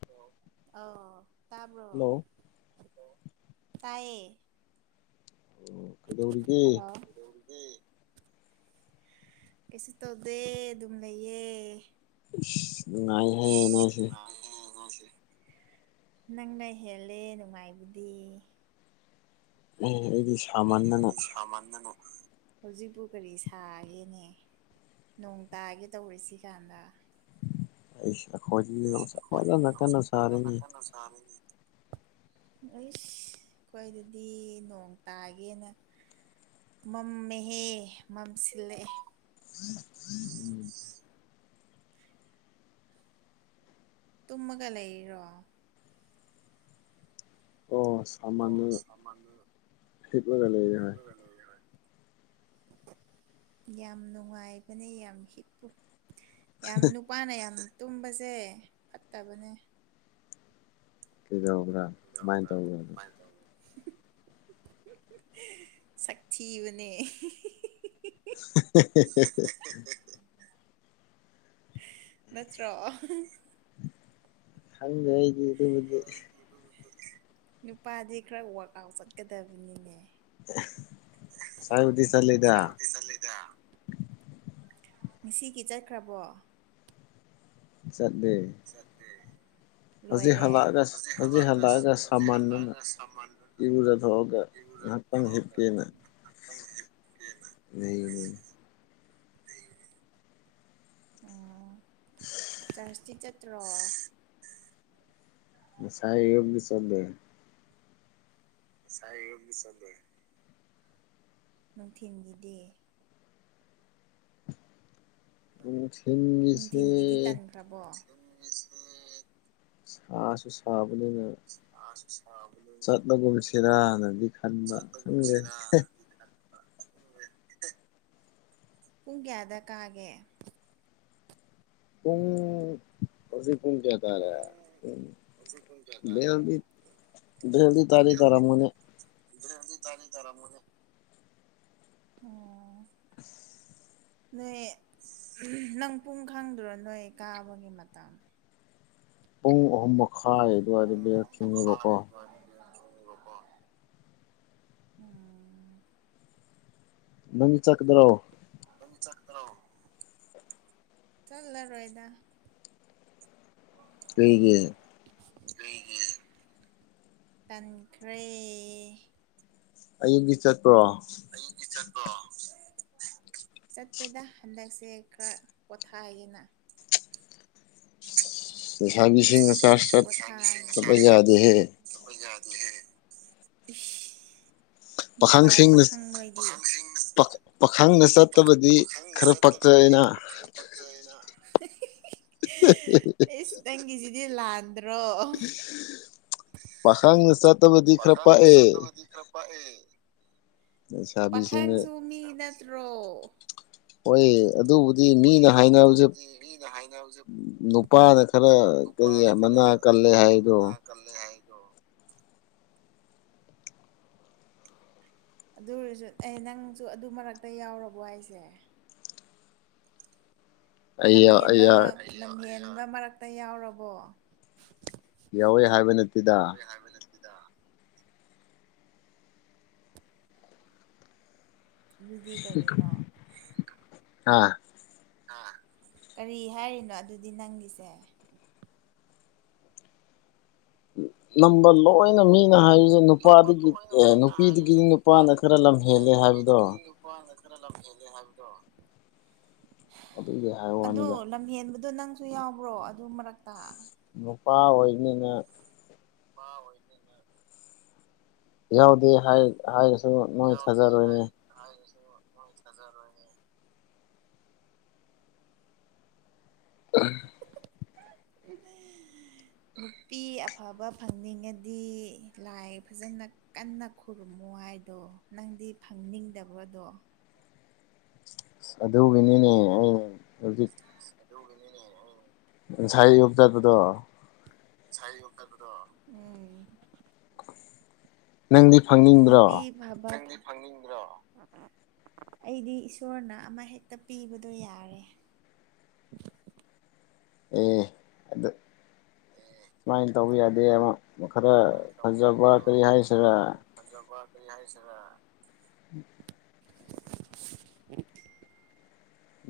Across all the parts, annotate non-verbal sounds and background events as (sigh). Hello ꯑꯧ ꯇꯥꯕ꯭ꯔꯣ hello hello ꯇꯥꯏꯌꯦ ꯀꯩꯗꯧꯔꯤꯒꯦ ꯍꯜꯂꯣ ꯀꯩꯁꯨ ꯇꯧꯗꯦ ꯑꯗꯨꯝ ꯂꯩꯌꯦ ꯏꯁ ꯅꯨꯉꯥꯏꯍꯦ ꯅꯣꯏꯁꯤꯗꯤ ꯅꯪꯅ ꯍꯦꯜꯂꯦ ꯅꯨꯡꯉꯥꯏꯕꯗꯤ (unintelligible) ꯑꯦ ꯑꯩꯗꯤ ꯁꯥꯃꯟꯗꯅ ꯍꯧꯖꯤꯛꯄꯨ ꯀꯔꯤ ꯁꯥꯒꯦꯅꯦ ꯅꯣꯡ ꯇꯥꯒꯦ ꯇꯧꯔꯤꯁꯤ ꯀꯥꯟꯗ ꯏꯁ ꯑꯩꯈꯣꯏꯗꯤ ꯅꯨꯡꯁꯥ ꯐꯥꯖꯅꯥ ꯀꯟꯅꯥ ꯁꯔꯦꯅꯦ ꯁꯥꯔꯦꯅꯦ ꯑꯩꯁ ꯈ꯭ꯋꯥꯏꯗꯗꯤ ꯅꯣꯡ ꯇꯥꯒꯦꯅ ꯃꯝꯃꯦꯍꯦ ꯃꯝꯁꯤꯜꯂꯛꯑꯦ ꯎꯝ ꯎꯝ ꯇꯨꯝꯃꯒ ꯂꯩꯔꯤꯔꯣ ꯑꯣ ꯑꯣ ꯁꯥꯃꯟꯗꯅ ꯁꯃꯝꯗꯅ ꯍꯤꯞꯂꯒ ꯂꯩꯔꯦ ꯍꯣꯏ ꯍꯤꯞꯄꯒ ꯂꯩꯌꯦ ꯍꯣꯏ ꯌꯥꯝ ꯅꯨꯡꯉꯥꯏꯕꯅꯦ ꯌꯥꯝ ꯍꯤꯛꯄꯨ ꯌꯥꯝ ꯅꯨꯄꯥꯅ ꯌꯥꯝ ꯇꯨꯝꯕꯁꯦ ꯐꯠꯇꯕꯅꯦ ꯀꯩꯗꯧꯕ꯭ꯔꯥ (unintelligible) ꯀꯃꯥꯏꯅ ꯇꯧꯕ꯭ꯔꯥ ꯑꯗꯨ ꯀꯃꯥꯏ ꯇꯧꯅꯤ ꯁꯛ ꯊꯤꯕꯅꯦ (unintelligible) ꯅꯠꯇ꯭ꯔꯣ ꯈꯪꯗꯦ ꯑꯩ ꯑꯗꯨꯃꯗꯤ ꯅꯨꯄꯥꯗꯤ ꯈꯔ ꯋꯥꯔꯛ ꯑꯥꯎꯠ ꯆꯠꯀꯗꯕꯅꯤꯅꯦ ꯉꯁꯥꯏꯕꯨꯗꯤ ꯆꯠꯂꯤꯗ ꯁꯥꯟꯅꯕꯗꯤ ꯆꯠꯂꯤꯗ ꯉꯁꯤꯒꯤ ꯆꯠꯈ꯭ꯔꯕꯣ ꯆꯠꯂꯦ ꯆꯠꯇꯦ ꯍꯧꯖꯤꯛ ꯂꯣꯏꯔꯦ ꯍꯜꯂꯛꯑꯒ ꯍꯧꯖꯤꯛ ꯍꯜꯂꯛꯑꯒ ꯍꯧꯖꯤꯛ ꯁꯥꯃꯟꯗꯅ ꯍꯜꯂꯛꯑꯒ ꯁꯥꯃꯟꯗꯅ ꯢꯔꯨꯖ ꯇꯪ ꯍꯤꯞꯀꯦꯅ ꯇꯪ ꯍꯤꯞꯀꯦꯅ ꯅꯩꯕꯅꯦ ꯑꯣ ꯆꯔꯁꯇꯤ ꯆꯠꯇ꯭ꯔꯣ ꯉꯁꯥꯏ ꯑꯌꯨꯛꯅ ꯆꯠꯂꯦ ꯉꯁꯥꯏ ꯑꯌꯨꯛꯅ ꯆꯠꯂꯦ ꯅꯨꯡꯊꯤꯟꯒꯤꯗꯤ ꯅꯨꯡꯊꯤꯟꯒꯤꯁꯤ ꯇꯕꯣ (unintelligible) ꯁꯥꯁꯨ ꯁꯥꯕꯅꯤꯅ (unintelligible) ꯆꯠꯂꯒꯨꯝꯁꯤꯔꯥꯅꯗꯤ ꯈꯟꯕ ꯈꯪꯗꯦ ꯆꯠꯂꯒꯨꯝꯁꯤꯔꯥꯅꯗꯤ ꯈꯜꯂꯦ (unintelligible) ꯄꯨꯡ ꯀꯌꯗ ꯀꯥꯒꯦ ꯄꯨꯨꯡ ꯍꯧꯖꯤꯛ ꯄꯨꯡ ꯀꯌꯥ ꯇꯔꯦ ꯎ ꯃꯌꯥꯝꯗꯤ ꯃꯌꯥꯝꯗꯤ ꯇꯥꯗꯤ ꯇꯔꯝꯃꯅꯤ ꯃꯌꯥꯝꯗꯤ ꯇꯥꯗꯤ ꯇꯔꯝꯃꯅꯤ ꯑꯣ (unintelligible) ꯅꯣꯏ ꯅꯪ ꯄꯨꯡ ꯈꯪꯗ꯭ꯔꯣ ꯅꯣꯏ ꯀꯥꯕꯒꯤ ꯃꯇꯝ ꯄꯨꯡ ꯑꯍꯨꯝ ꯃꯈꯥꯏ ꯑꯗꯨꯋꯥꯏꯗꯗꯤ ꯌꯥꯝ ꯊꯤꯡꯉꯦꯕꯀꯣ (unintelligible) ꯎꯝ ꯅꯪꯗꯤ ꯆꯠꯀꯗ꯭ꯔꯣ ꯅꯪꯗꯤ ꯆꯠꯄ꯭ꯔꯣ ꯆꯠꯂꯔꯣꯢꯗ ꯀꯩꯒꯤ ꯀꯩꯒꯤ ꯇꯟꯈ꯭ꯔꯦ ꯑꯌꯨꯛꯇꯤ ꯆꯠꯄ꯭ꯔꯣ ꯆꯠꯇꯦꯗ ꯍꯟꯗꯛꯁꯦ ꯈꯔ ꯄꯣꯊꯥꯏꯌꯦꯅ ꯂꯩꯁꯥꯕꯤꯁꯤꯡꯅ ꯆꯥꯔꯖ (unintelligible) ꯆꯠꯇꯕ ꯁꯣꯢ ꯌꯥꯗꯦꯍꯦ ꯌꯥꯗꯦꯍꯦ ꯢꯁ ꯅꯨꯄꯥ ꯄꯥꯈꯪꯁꯤꯡꯅ ꯄꯥꯈꯪ (unintelligible) ꯄꯥꯈꯪ ꯄꯥ ꯄꯥꯈꯪꯅ ꯆꯠꯇꯕꯗꯤ ꯄꯥꯈꯪꯅ ꯈꯔ ꯆꯠꯇꯕꯗꯤ ꯄꯛꯆꯩꯅ ꯈꯔꯇꯪ (unintelligible) ꯢꯁ ꯅꯪꯒꯤꯁꯤꯗꯤ ꯂꯥꯟꯗ꯭ꯔꯣ ꯄꯥꯈꯪꯅ ꯆꯠꯇꯕꯗꯤ ꯈꯔ ꯄꯛꯑꯦ ꯄꯛꯑ ꯦ ꯂꯩꯁꯥꯕꯤꯁꯤꯡꯅ ꯄꯥꯈꯪꯁꯨ ꯃꯤ ꯅꯠꯇ꯭ꯔꯣ ꯍꯣꯏ ꯑꯗꯨꯕꯨꯗꯤ ꯃꯤꯅ ꯍꯥꯏꯅꯕꯁꯦ ꯅꯨꯞ ꯅꯨꯄꯥꯅ ꯈꯔ ꯀꯔꯤ ꯃꯅꯥ ꯀꯜꯂꯦ ꯍꯥꯏꯗꯣ ꯀꯜꯂꯦ ꯍꯥꯏꯗꯣ ꯑꯗꯨ ꯑꯣꯏꯔꯖꯨ ꯑꯩ ꯅꯪꯁꯨ ꯑꯗꯨ ꯃꯔꯛꯇ ꯌꯥꯎꯔꯕꯣ ꯍꯥꯏꯁꯦ ꯑꯩ ꯑꯩ ꯂꯝꯍꯦꯟꯕ ꯂꯝꯍꯦꯟꯕ ꯃꯔꯛꯇ ꯌꯥꯎꯔꯕꯣ ꯌꯥꯎꯋꯦ ꯍꯥꯏꯕ ꯅꯠꯇꯦꯗ ꯇꯦꯗ ꯑꯗꯨꯗꯤ ꯀꯔꯤꯅꯣ ꯑꯥ ꯍꯥ ꯀꯔꯤ ꯍꯥꯏꯔꯤꯅꯣ ꯑꯗꯨꯗꯤ ꯅꯪꯒꯤꯁꯦ ꯅꯝꯕ ꯂꯣꯏꯅ ꯃꯤꯅ ꯍꯥꯏ ꯁꯦ ꯅꯨꯄꯥꯗꯒꯤ ꯑꯦ ꯅꯨꯄꯤꯗꯒꯤꯗꯤ ꯅꯨꯄꯥꯅ ꯈꯔ ꯂꯝ ꯍꯦꯜꯂꯦ ꯍꯥꯏꯕꯗꯣ ꯅꯨꯄꯥꯅ ꯈꯔ ꯂꯝ ꯍꯦꯟꯂꯦ ꯍꯥꯏꯕꯗꯣ ꯑꯗꯨꯒꯤ ꯍꯥꯏꯕ ꯑꯗꯣ ꯋꯥꯅꯤꯗ ꯂꯝꯍꯦꯟꯕꯗꯣ ꯅꯪꯁꯨ ꯌꯥꯎꯕ꯭ꯔꯣ ꯑꯗꯨ ꯃꯔꯛꯇ ꯅꯨꯄꯥ ꯑꯣꯏꯅꯤꯅ ꯅꯨꯄꯥ ꯑꯣꯏꯅꯤꯅ ꯌꯥꯎꯗꯦ ꯍꯥꯏ ꯍꯥꯏꯔꯁꯨ ꯅꯣꯏ ꯌꯥꯎꯗꯦ ꯊꯥꯖꯔꯣꯏꯅꯦ ꯍꯥꯏ ꯍꯥꯏꯔꯁꯨ ꯃꯣꯏ ꯊꯖꯥꯔꯣꯏ ꯍꯦ (unintelligible) (inaudible) ꯅꯨꯄꯤ ꯑꯐꯕ ꯐꯪꯅꯤꯡꯉꯗꯤ ꯂꯥꯏ ꯐꯥꯖꯅ ꯀꯟꯅ ꯈꯨꯔꯨꯝꯃꯣ ꯍꯥꯏꯗꯣ ꯅꯪꯗꯤ ꯐꯪꯅꯤꯡꯗꯕ꯭ꯔꯣ ꯑꯗꯣ ꯑꯗꯨꯒꯤꯅꯤꯅꯦ ꯑꯩꯅ ꯑꯗꯨꯒꯤꯅꯤꯅꯦ ꯑꯩꯅ ꯉꯁꯥꯏ ꯌꯨꯞ ꯇꯠꯄꯗꯣ ꯉꯁꯥꯏ ꯑꯌꯨꯛ ꯇꯠꯄꯗꯣ ꯎꯝ ꯅꯪꯗꯤ ꯐꯪꯅꯤꯡꯗ꯭ꯔꯣ ꯅꯪꯗꯤ ꯐꯪꯅꯤꯡꯕ꯭ꯔꯣ ꯑꯩꯗꯤ ꯏꯁꯣꯔꯅ ꯑꯃ ꯍꯦꯛꯇ ꯄꯤꯕꯗꯣ ꯌꯥꯔꯦ ꯑꯦ ꯑꯗ ꯁꯨꯃꯥꯏꯅ ꯇꯧꯕ ꯌꯥꯗꯦ ꯑꯃꯨꯛ ꯈꯔ ꯐꯥꯖꯕ ꯀꯔꯤ ꯍꯥꯏꯁꯤꯔꯥ ꯐꯥꯖꯕ ꯀꯔꯤ ꯍꯥꯏꯁꯤꯔꯥ ꯎꯝ (inaudible) (unintelligible)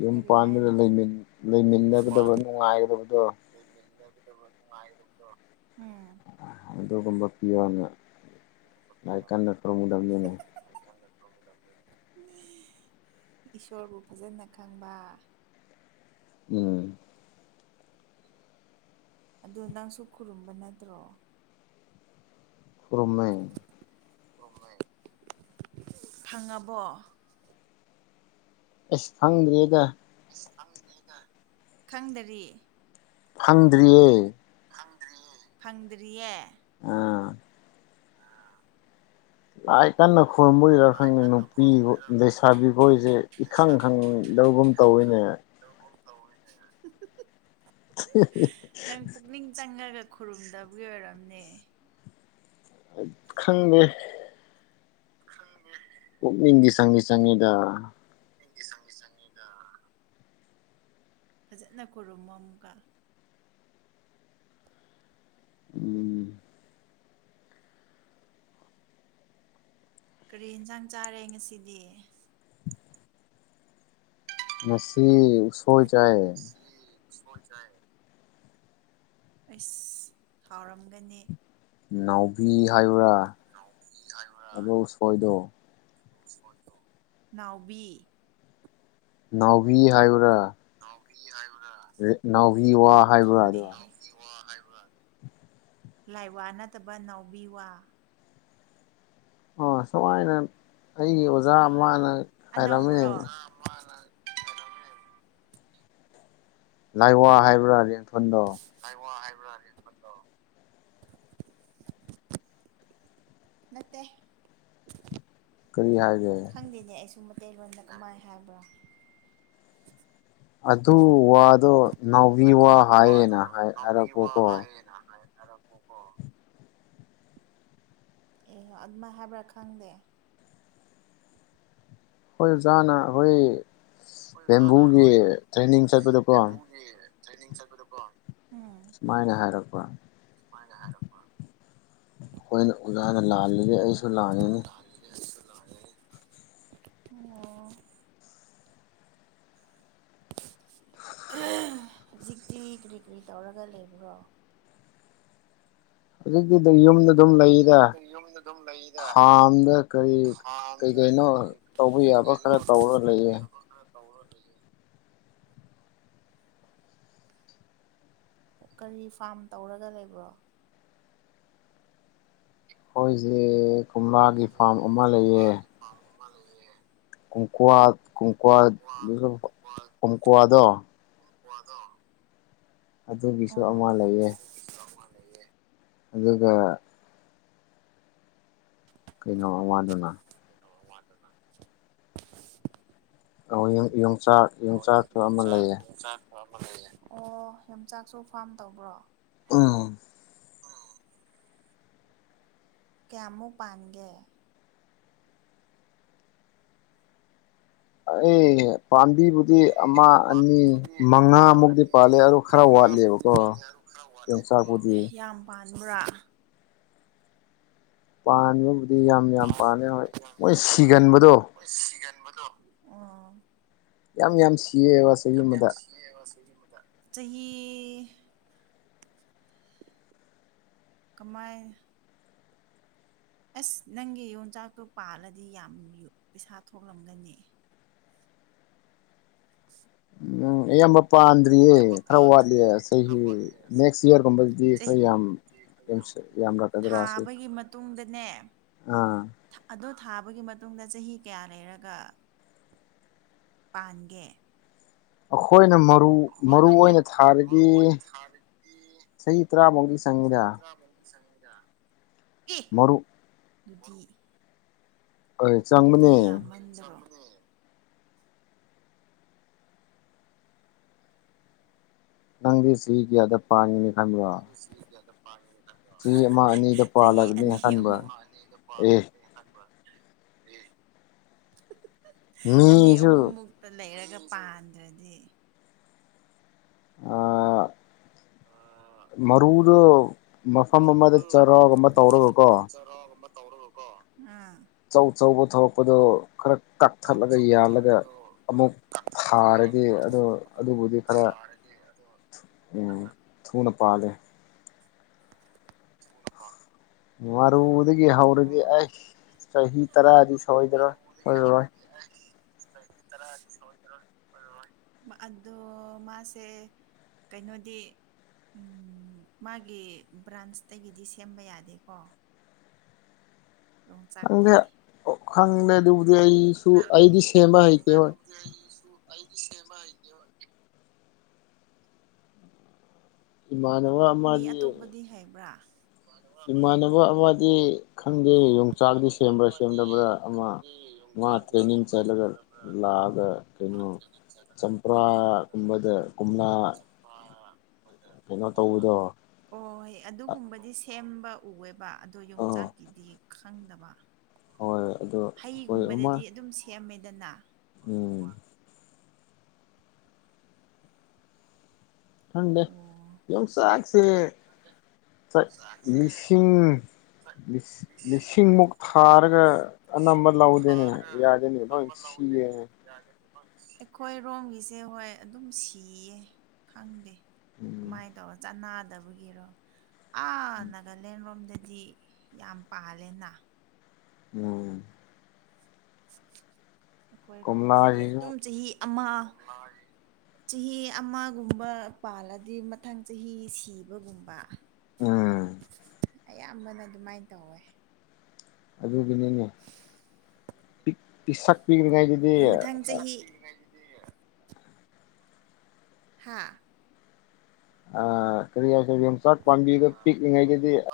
ꯌꯨꯝ ꯀꯔꯤ ꯄꯥꯟꯕꯗ ꯍꯥꯏꯅꯣ ꯂꯩꯃꯤꯟ ꯂꯩꯃꯤꯟꯅꯒꯗꯕ ꯅꯨꯡꯉꯥꯏꯒꯗꯕꯗꯣ ꯂꯩꯃꯤꯟꯅꯒꯗꯕ ꯅꯨꯡꯉꯥꯏꯒꯗꯕꯗꯣ ꯎꯝ ꯑꯗꯨꯒꯨꯝꯕ ꯄꯤꯌꯣꯅ ꯂꯥꯏ ꯀꯟꯅ ꯈꯨꯔꯨꯝꯒꯗꯅꯤꯅꯦ (unintelligible) ꯏꯁꯣꯔꯕꯨ ꯐꯥꯖꯅ ꯈꯪꯕ ꯎꯝ ꯑꯗ ꯅꯪꯁꯨ ꯈꯨꯔꯨꯝꯕ ꯅꯠꯇ꯭ꯔꯣ ꯈꯨꯔꯨꯝꯃꯦ ꯈꯨꯔꯨꯝꯃꯦ ꯐꯪꯉꯕꯣ ꯑꯁ ꯐꯪꯗ꯭ꯔꯤꯗꯥ ꯑꯁ ꯐꯪꯗ꯭ꯔꯤꯗ ꯈꯪꯗꯔꯤ ꯐꯪꯗ꯭ꯔꯤꯌꯦ ꯍꯥꯡꯗꯔꯤꯌꯦ ꯐꯪꯗ꯭ꯔꯤꯌꯦ꯫ ꯑꯥ꯫ ꯂꯥꯏ ꯀꯟꯅ ꯈꯨꯣꯏꯔꯨꯝꯝꯕ ꯑꯣꯏꯗꯔꯥ ꯈꯪꯗꯦ ꯅꯨꯄꯤ ꯂꯩꯁꯥꯕꯤꯈꯣꯏꯁꯦ ꯏꯈꯪ ꯈꯪꯗꯒꯨꯝ ꯇꯧꯋꯤꯅꯦ꯫ ꯇꯧꯒꯨꯝ ꯇꯧꯏꯅꯦ꯫ (unintelligible) ꯄꯨꯛꯅꯤꯡ ꯆꯪꯉꯒ ꯈꯨꯔꯨꯝꯗꯕꯒꯤ ꯑꯣꯏꯔꯝꯅꯤ꯫ ꯈꯪꯗꯦ꯫ ꯈꯪꯗꯦ꯫ ꯄꯨꯛꯅꯤꯡꯗꯤ ꯆꯪꯗꯤ ꯆꯪꯉꯤꯗ꯫ ꯄꯨꯛꯅꯤꯡꯗꯤ ꯁꯪꯒꯤ ꯆꯪꯉꯤꯗ꯫ ꯐꯖꯅ ꯈꯨꯔꯨꯝꯃꫭ ꯑꯃꯨꯒ꯫ ꯎꯝ꯫ ꯀꯔꯤ ꯌꯦꯟꯁꯥꯡ ꯆꯥꯔꯦ ꯉꯁꯤꯗꯤ꯫ ꯉꯁꯤ ꯎꯁꯣꯏ ꯆꯥꯏ꯫ ꯁꯤ ꯎꯁꯣꯏ ꯆꯥꯏ꯫ ꯑꯩꯁ ꯍꯥꯎꯔꯝꯒꯅꯤ꯫ ꯅꯥꯎꯕꯤ ꯍꯥꯏꯕ꯭ꯔꯥ ꯑꯗꫭ ꯎꯁꯣꯏꯗꯣ꯫ ꯎꯁꯣꯏꯗꯣ ꯅꯥꯎꯕꯤ꯫ ꯅꯥꯎꯕꯤ ꯍꯥꯏꯕ꯭ꯔꯥ꯫ ꯅꯥꯎꯕꯤ ꯍꯥꯏꯕ꯭ꯔꯥ꯫ ꯅꯥꯎꯚꯤꯋꯥ ꯍꯥꯏꯕ꯭ꯔꯥꯗꯣ꯫ ꯀꯔꯤ ꯋꯥ ꯍꯥꯏꯕꯔ ꯂꯥꯏꯋꯥ ꯅꯠꯇꯕ ꯅꯥꯎꯕꯤ ꯋꯥ꯫ ꯑꯣ ꯁꯨꯃꯥꯏꯅ ꯑꯩꯒꯤ ꯑꯣꯖꯥ ꯑꯃꯅ ꯍꯥꯏꯔꯝꯃꯦ꯫ ꯃꯥꯅ ꯂꯥꯏꯋꯥ ꯍꯥꯏꯕ꯭ꯔꯥ ꯂꯦꯟꯊꯣꯟꯗꯣ꯫ ꯂꯥꯏꯋꯥ ꯍꯥꯏꯕ꯭ꯔꯥ ꯔꯤꯐꯟꯗꯣ ꯅꯥꯠꯇꯦ꯫ ꯀꯔꯤ ꯍꯥꯏꯒꯦ ꯈꯪꯗꯦꯅꯦ ꯑꯩꯁꯨ ꯃꯩꯇꯩꯂꯣꯟꯗ ꯀꯃꯥꯏ ꯍꯥꯏꯕ꯭ꯔꯥ꯫ ꯑꯗꯨ ꯋꯥꯗꯣ ꯅꯥꯎꯕꯤ ꯋꯥ ꯍꯥꯏꯌꯦꯅ ꯍꯥꯏ ꯍꯥꯏꯔꯛꯄꯀꯣ꯫ (unintelligible) ꯉꯥꯏꯔꯝꯃꯣꯀꯣ꯫ ꯑꯦꯍꯣꯏ ꯑꯗꯨꯃꯥꯏ ꯍꯥꯏꯕ꯭ꯔꯥ ꯈꯪꯗꯦ꯫ ꯍꯣꯏ ꯑꯣꯖꯥꯅ ꯑꯩꯈꯣꯏ ꯕꯦꯝꯕꯨꯒꯤ ꯇ꯭ꯔꯦꯟꯅꯤꯡ ꯆꯠꯄꯗꯀꯣ꯫ ꯇꯔꯦꯅꯤꯡ ꯆꯥꯠꯄꯗꯀꯣ ꯫ ꯁꯨꯃꯥꯏꯅ ꯍꯥꯏꯔꯛꯄ꯫ ꯁꯨꯃꯥꯏꯅꯥ ꯍꯥꯏꯔꯄ꯫ ꯑꯩꯈꯣꯏꯅ ꯑꯣꯖꯥꯅ ꯂꯥꯜꯂꯤꯁ ꯑꯩꯁꯨ ꯂꯥꯅꯤꯅꯤ꯫ ꯑꯩꯁꯨ ꯂꯟꯂꯦꯅꯦ ꯑꯣ꯫ ꯍꯧꯖꯤꯛꯇꯤ ꯀꯔꯤ ꯀꯔꯤ ꯇꯧꯔꯒ ꯂꯩꯕ꯭ꯔꯣ ꯍꯧꯖꯤꯛꯇꯤ ꯌꯨꯝꯗ ꯑꯗꯨꯝ ꯂꯩꯗ ꯍꯧꯖꯤꯛꯇꯤ ꯌꯨꯝꯗ ꯑꯗꯨꯝ ꯂꯩꯗ ꯐꯥꯝꯗ ꯀꯔꯤ ꯀꯩ ꯈꯥꯝꯗ ꯀꯩꯅꯣ ꯀꯔꯤ ꯇꯧꯕ ꯀꯩ ꯌꯥꯕ ꯀꯩꯅꯣ ꯈꯔ ꯇꯧꯔ ꯇꯧꯕ ꯂꯩꯌꯦ ꯌꯥꯕ ꯈꯔ ꯇꯧꯔꯒꯥ ꯂꯩꯌꯑꯦ꯫ ꯀꯔꯤ ꯐꯥꯔꯝ ꯇꯧꯔꯒ ꯂꯩꯏꯕꯔꯣ꯫ ꯈꯣꯏꯁꯦ ꯀꯣꯝꯂꯥꯒꯤ ꯐꯥꯝ ꯑꯃ ꯂꯩꯌꯦ꯫ ꯍꯞ ꯑꯃꯥ ꯂꯦꯌꯦ꯫ ꯀꯣꯝꯀ꯭ꯋꯥ ꯀꯨꯝꯀ꯭ꯋꯥ ꯗꯨꯖꯨ ꯀꯨꯝꯀ꯭ꯋꯥꯗꯣ ꯀꯣꯝꯀ꯭ꯋꯥ ꯗꯣ ꯑꯗꯨꯒꯤꯁꯨ ꯑꯃ ꯂꯩꯌꯦ (inaudible) ꯑꯃ ꯂꯩꯌꯦ ꯑꯗꯨꯒ ꯀꯩꯅꯣ ꯑꯃꯗꯨꯅ (inaudible) (unintelligible) ꯌꯣꯡꯆꯥꯛ ꯌꯣꯡꯆꯥꯛꯇꯥ ꯑꯃ ꯂꯩꯌꯦ (inaudible) ꯑꯣ ꯌꯣꯡꯆꯥꯛꯁꯨ ꯐꯥꯔꯝ ꯇꯧꯕ꯭ꯔꯣ ꯎꯝ ꯎꯝ ꯀꯌꯥꯃꯨꯛ ꯄꯥꯟꯒꯦ ꯑꯥꯑꯩ ꯄꯥꯝꯕꯤꯕꯨꯗꯤ ꯑꯃ ꯑꯅꯤ ꯃꯉꯥꯃꯨꯛꯗꯤ ꯄꯥꯂꯦ ꯑꯗꯨ ꯈꯔ ꯋꯥꯠꯂꯦꯕꯀꯣ ꯈꯔ ꯋꯥꯠꯂꯦꯕꯀꯣ ꯌꯣꯡꯆꯥꯛꯄꯨꯗꯤ ꯌꯥꯝ ꯄꯥꯟꯕ꯭ꯔꯥ ꯄꯥꯟꯕꯕꯨꯗꯤ ꯌꯥꯝ ꯌꯥꯝ ꯄꯥꯜꯂꯦ ꯍꯣꯏ ꯃꯣꯏ ꯁꯤꯒꯟꯕꯗꯣ ꯃꯣꯏ ꯁꯤꯒꯟꯕꯗꯣ ꯎꯝ ꯌꯥꯝ ꯌꯥꯝ ꯁꯤꯌꯦꯕ ꯆꯍꯤ ꯌꯥꯝ ꯌꯥꯝ ꯑꯃꯗ ꯁꯤꯌꯦꯕ ꯆꯍꯤ ꯑꯃꯗ ꯆꯍꯤ ꯀꯃꯥꯏ ꯑꯁ ꯅꯪꯒꯤ ꯌꯣꯟꯆꯥꯛꯇꯣ ꯄꯥꯜꯂꯗꯤ ꯌꯥꯝ ꯄꯩꯁꯥ ꯊꯣꯛꯂꯝꯒꯅꯤ (inaudible) ꯎꯝ ꯑꯌꯥꯝꯕ ꯄꯥꯟꯗ꯭ꯔꯤꯌꯦ ꯌꯥꯝꯕ ꯈꯔ ꯋꯥꯠꯂꯤꯌꯦ ꯄꯥꯟꯗ꯭ꯔꯤꯌꯦ ꯆꯍꯤ ꯈꯔ ꯋꯥꯠꯂꯤ ꯅꯦꯛꯁ ꯆꯍꯤ ꯌꯥꯔꯒꯨꯝꯕꯗꯨꯗꯤ ꯅꯦꯛꯁ ꯈꯔ ꯌꯥꯝ ꯌꯔꯒꯨꯝꯕꯗꯤ ꯈꯔ ꯌꯥꯝ ꯌꯥꯝꯔꯛꯀꯗ꯭ꯔꯥ ꯁꯤ ꯊꯥꯕꯒꯤ ꯃꯇꯨꯡꯗꯅꯦ ꯑꯥ ꯑꯗꯣ ꯊꯥꯕꯒꯤ ꯃꯇꯨꯡꯗ ꯆꯍꯤ ꯀꯌꯥ ꯂꯩꯔꯒ ꯄꯥꯟꯒꯦ ꯑꯈꯣꯏꯅ ꯃꯛ ꯃꯔꯨ ꯃꯔꯨ ꯑꯣꯏꯅ ꯊꯥꯔꯤꯗꯤ ꯆꯍꯤ ꯇꯔꯥꯃꯨꯛꯗꯤ ꯆꯪꯉꯤꯗ ꯆꯪꯉꯤꯗ ꯑꯦ ꯃꯥꯔꯨ ꯑꯗꯨꯗꯤ ꯑꯣꯏ ꯑꯗꯨꯗꯤ ꯆꯪꯕꯅꯦ ꯌꯥꯝꯃꯟꯗ꯭ꯔꯣ ꯅꯪꯗꯤ ꯆꯍꯤ ꯀꯌꯥꯗ ꯄꯟꯒꯅꯤ ꯈꯟꯕ꯭ꯔꯣ ꯅꯪꯗꯤ ꯆꯍꯤ ꯀꯌꯥꯗ ꯄꯟꯒꯅꯤ ꯈꯟ ꯆꯍꯤ ꯑꯃ ꯑꯅꯤꯗ ꯆꯍꯤ ꯄꯥꯜꯂꯒꯅꯤ ꯑꯅꯤ ꯈꯟꯕ꯭ꯔꯥ ꯑꯃ (inaudible) (inaudible) ꯑꯦ ꯑꯅꯤ ꯃꯤꯁꯨ ꯑꯍꯨꯝꯃꯨꯛ ꯂꯩꯔꯒ ꯄꯥꯟꯗ꯭ꯔꯥꯗꯤ ꯑꯥ ꯃꯥꯔꯨꯗꯣ ꯃꯐꯝ ꯑꯃꯗ ꯆꯔꯥꯒꯨꯝꯕ ꯇꯧꯔꯒ ꯀꯣ (unintelligible) ꯇꯧꯔꯒꯀꯣ ꯎꯝ ꯆꯧ ꯆꯧꯕ ꯊꯣꯔꯛꯄꯗꯣ ꯈꯔ ꯀꯛꯊꯠꯂꯒ ꯌꯥꯜꯂꯒ ꯑꯃꯨꯛ ꯊꯥꯔꯗꯤ ꯑꯗꯨ ꯑꯗꯨꯕꯨꯗꯤ ꯈꯔ ꯎꯝ ꯊꯨꯅ ꯄꯥꯂꯦ (unintelligible) ꯃꯔꯨꯗꯒꯤ ꯍꯧꯔꯗꯤ ꯑꯣ ꯑꯩ ꯆꯍꯤ ꯇꯔꯥꯗꯤ ꯁꯣꯏꯗꯔꯣꯏ ꯁꯣꯏꯔꯣꯏ (inaudible) ꯑꯗꯨꯣ ꯃꯥꯁꯦ ꯀꯩꯅꯣꯗꯤ ꯎꯝ ꯃꯥꯒꯤ ꯕ꯭ꯔꯥꯟꯁꯇꯒꯤꯗꯤ ꯁꯦꯝꯕ ꯌꯥꯗꯦꯀꯣ ꯈꯪꯗꯦ ꯌꯣꯡꯆꯥꯛꯇꯤ ꯑꯣ ꯈꯪꯗꯦ ꯑꯗꯨꯕꯨꯗꯤ ꯑꯩꯁꯨ ꯑꯩꯗꯤ ꯁꯦꯝꯕ ꯍꯩꯇꯦꯕꯥ ꯑꯩꯁꯨ ꯑꯩꯗꯤ ꯁꯦꯝꯕ ꯍꯩꯇꯦꯕꯥ ꯏꯝꯅꯥꯅꯕ ꯑꯃꯃꯗꯤ ꯀꯩ ꯍꯥꯏꯕ꯭ꯔꯥ ꯏꯃꯥꯟꯅꯕ ꯑꯃꯗꯤ ꯈꯪꯗꯦ ꯌꯣꯡꯆꯥꯛꯗꯤ ꯁꯦꯝꯕ꯭ꯔꯥ ꯁꯦꯝꯗꯕ꯭ꯔꯥ ꯑꯃ ꯃꯥ ꯇ꯭ꯔꯦꯅꯤꯡ ꯆꯠꯂꯒ ꯂꯥꯑꯒ ꯀꯩꯅꯣ ꯆꯝꯄ꯭ꯔꯥꯒꯨꯝꯕꯗ ꯀꯣꯝꯂꯥ ꯑ ꯀꯩꯅꯣ ꯇꯧꯕꯗꯣ ꯑꯣꯣꯏ ꯑꯗꯨꯒꯨꯝꯕꯗꯤ ꯁꯦꯝꯕ ꯎꯑꯦꯕ ꯑꯗꯣ ꯌꯣꯡꯆꯥꯛꯀꯤꯗꯤ ꯈꯪꯗꯕ ꯍ‌ꯣꯏ ꯑꯗꯨ ꯍꯩꯒꯨꯝꯕꯗꯗꯤ ꯑꯗꯨꯝ ꯁꯦꯝꯃꯦꯗꯅ ꯎꯝ ꯈꯪꯗꯦ ꯑꯣ ꯌꯣꯡꯆꯥꯛꯁꯦ ꯆꯠ ꯂꯤꯁꯤꯡ ꯂꯤꯁꯤꯡꯃꯨꯛ ꯊꯥꯔꯒ ꯑꯅꯝꯕ ꯂꯧꯗꯦꯅꯦ ꯌꯥꯗꯦꯅꯦ ꯂꯣꯏ ꯁꯤꯌꯦꯅꯦ ꯑꯩꯈꯣꯏ ꯔꯣꯝꯒꯤꯁꯦ ꯍꯣꯏ ꯑꯗꯨꯝ ꯁꯤꯌꯦ ꯈꯪꯗꯦ ꯎꯝ ꯀꯃꯥꯏꯅ ꯇꯧꯕ ꯆꯥꯟꯅꯗꯕꯒꯤꯔꯣ ꯑꯥ ꯅꯥꯒꯥꯂꯦꯟꯔꯣꯝꯗꯗꯤ ꯌꯥꯝ ꯄꯥꯜꯂꯦꯅ ꯎꯝ ꯑꯩꯈꯣꯏꯔꯣꯝꯒꯤꯁꯤꯗꯤ ꯀꯣꯝꯂꯥꯁꯤꯁꯨ ꯑꯗꯨꯝ ꯆꯍꯤ ꯑꯃ ꯆꯍꯤ ꯑꯃꯒꯨꯝꯕ ꯄꯥꯜꯂꯗꯤ ꯃꯊꯪ ꯆꯍꯤ ꯁꯤꯕꯒꯨꯝꯕ ꯎꯝ ꯑꯌꯥꯝꯕꯅ ꯑꯗꯨꯃꯥꯏꯅ ꯇꯧꯋꯦ ꯑꯗꯨꯒꯤꯅꯦꯅꯦ ꯄꯤꯁꯛ ꯄꯤꯀꯂꯤꯉꯥꯏꯗꯤ ꯑꯗꯣ ꯃꯊꯪ ꯆꯍꯤ ꯍꯥꯥ ꯑ ꯀꯔꯤ ꯍꯥꯏꯁꯦ ꯌꯣꯡꯆꯥꯛ ꯄꯥꯝꯕꯤꯗꯣ ꯄꯤꯛꯂꯤꯉꯩꯒꯤꯗꯤ